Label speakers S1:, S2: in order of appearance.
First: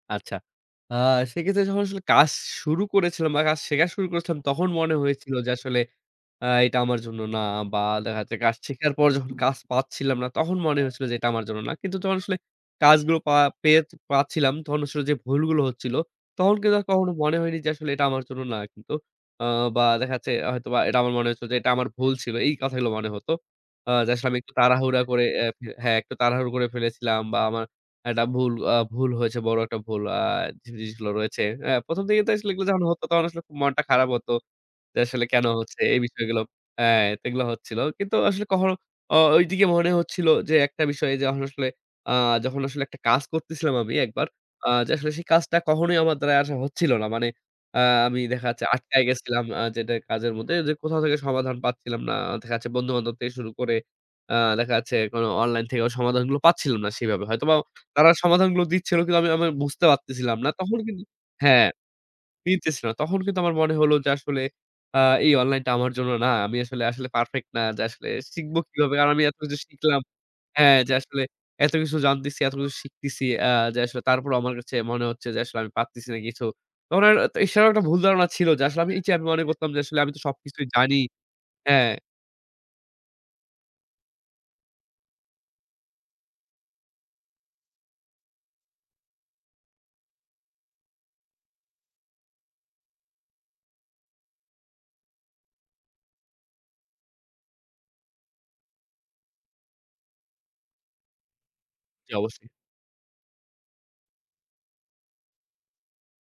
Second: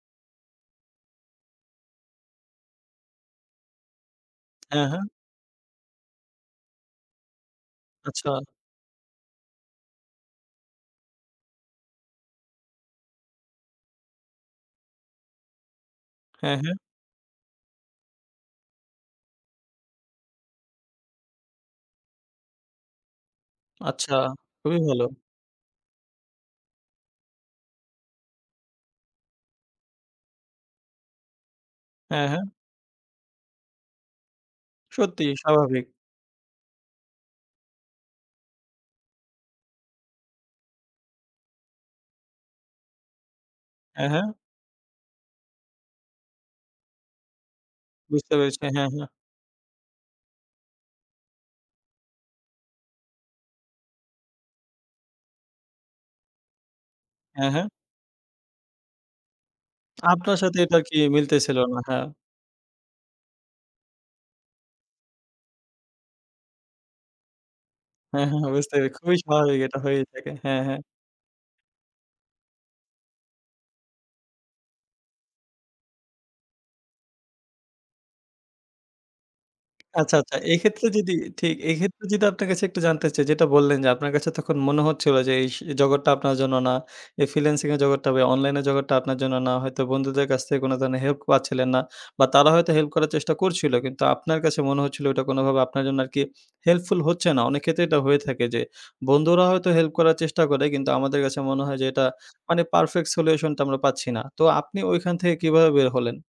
S1: আচ্ছা। আ সেক্ষেত্রে যখন আসলে কাজ শুরু করেছিলাম বা কাজ শেখা শুরু করেছিলাম, তখন
S2: হ্যাঁ,
S1: মনে
S2: হ্যাঁ।
S1: হয়েছিল যে, আসলে আ এটা আমার জন্য না বা দেখা
S2: আচ্ছা।
S1: যাচ্ছে কাজ শেখার পর যখন কাজ পাচ্ছিলাম না, তখন মনে হয়েছিল যে, এটা আমার জন্য না। কিন্তু যখন আসলে কাজগুলো পা পেয়ে পাচ্ছিলাম, তখন আসলে যে, ভুলগুলো হচ্ছিল, তখন
S2: হ্যাঁ, হ্যাঁ।
S1: কিন্তু কখনো মনে হয়নি যে, আসলে এটা আমার জন্য না, কিন্তু আ বা দেখা যাচ্ছে, হয়তোবা এটা আমার মনে হয়েছিল যে, এটা আমার ভুল ছিল। এই কথাগুলো মনে হত। আ যে,
S2: আচ্ছা,
S1: আসলে আমি একটু
S2: খুবই
S1: তাড়াহুড়া
S2: ভালো।
S1: করে এ্যা হ্যাঁ, একটু তাড়াহুড়ো করে ফেলেছিলাম বা আমার একটা ভুল আ ভুল হয়েছে, বড় একটা ভুল। আ জিনিসগুলো রয়েছে। আ ১ম দিকে
S2: হ্যাঁ,
S1: তো
S2: হ্যাঁ।
S1: আসলে এগুলো যখন হত তখন আসলে মনটা খারাপ হত। যে, আসলে
S2: সত্যি,
S1: কেনো হচ্ছে,
S2: স্বাভাবিক।
S1: এই বিষয়গুলো, এ্যা তো এগুলো হচ্ছিল। কিন্তু আসলে কখনো ও ঐদিকে মনে হচ্ছিল যে, একটা বিষয় যখন আসলে আ যখন আসলে একটা কাজ করছিলাম আমি
S2: হ্যাঁ, হ্যাঁ।
S1: একবার, আ যে, আসলে সেই কাজটা কখনোই আমার দ্বারা আ হচ্ছিল না। মানে, আ আমি
S2: বুঝতে
S1: দেখা যাচ্ছে
S2: পেরেছি হ্যাঁ,
S1: আটকায়
S2: হ্যাঁ।
S1: গেছিলাম আ যেটা, কাজের মধ্যে যে কোথাও থেকে সমাধান পাচ্ছিলাম না। দেখা যাচ্ছে, বন্ধু-বান্ধব শুরু করে। আ দেখা যাচ্ছে এখন অনলাইন থেকে, সমাধানগুলো পাচ্ছিলাম না সেভাবে,
S2: হ্যাঁ,
S1: হয়তোবা
S2: হ্যাঁ।
S1: তারা সমাধানগুলো দিচ্ছিল, কিন্তু আমি আমি বুঝতে পারতেছিলাম
S2: আপনার
S1: না।
S2: সাথে
S1: তখন
S2: এটা কি
S1: কিন্তু
S2: মিলতেছিল
S1: হ্যাঁ,
S2: না, হ্যাঁ।
S1: মিলতেছে না। তখন কিন্তু আমার মনে হলো যে, আসলে আ এই অনলাইনটা আমার জন্য না। আমি আসলে আসলে পারফেক্ট না। যে আসলে
S2: হ্যাঁ, হ্যাঁ।
S1: শিখব
S2: বুঝতে পেরেছি।
S1: কিভাবে কারণ
S2: খুবই
S1: আমি এত কিছু
S2: স্বাভাবিক, এটা
S1: শিখলাম।
S2: হয়েই থাকে। হ্যাঁ,
S1: হ্যাঁ,
S2: হ্যাঁ।
S1: যে আসলে এতকিছু জানতেছি, এতকিছু শিখতেছি, আ যে, আসলে তারপরেও, আমার কাছে মনে হচ্ছে যে, আসলে আমি পারতেছি না কিছু। তখন আর, এছাড়াও একটা ভুল ধারণা ছিল যে, আসলে আমি এই চেয়ে মনে করতাম যে, আসলে আমি
S2: আচ্ছা,
S1: তো
S2: আচ্ছা।
S1: সবকিছুই
S2: এক্ষেত্রে
S1: জানি।
S2: যদি ঠিক, এই
S1: হ্যাঁ।
S2: ক্ষেত্রে যদি আপনার কাছে একটু জানতে চাই, যেটা বললেন যে, আপনার কাছে তখন মনে হচ্ছিলো যে, এই স জগৎটা আপনার জন্য না। এই ফ্রিল্যান্সিং এর জগৎটা, ভাই অনলাইনের জগৎটা, আপনার জন্য না হয়তো বন্ধুদের কাছ থেকে কোনো ধরণের হেল্প পাচ্ছিলেন না বা তারা হয়তো হেল্প করার চেষ্টা করছিলো, কিন্তু আপনার কাছে মনে হচ্ছিলো এটা কোনোভাবে আপনার জন্য আরকি হেল্পফুল হচ্ছে না। অনেক ক্ষেত্রে এটা হয়ে থাকে যে, বন্ধুরা হয়তো হেল্প করার চেষ্টা করে, কিন্তু আমাদের কাছে মনে হয় যে, এটা
S1: জ্বী। অবশ্যই।
S2: মানে পারফেক্ট সলিউশনটা আমরা পাচ্ছি না। তো আপনি ওইখান থেকে কীভাবে বের হলেন?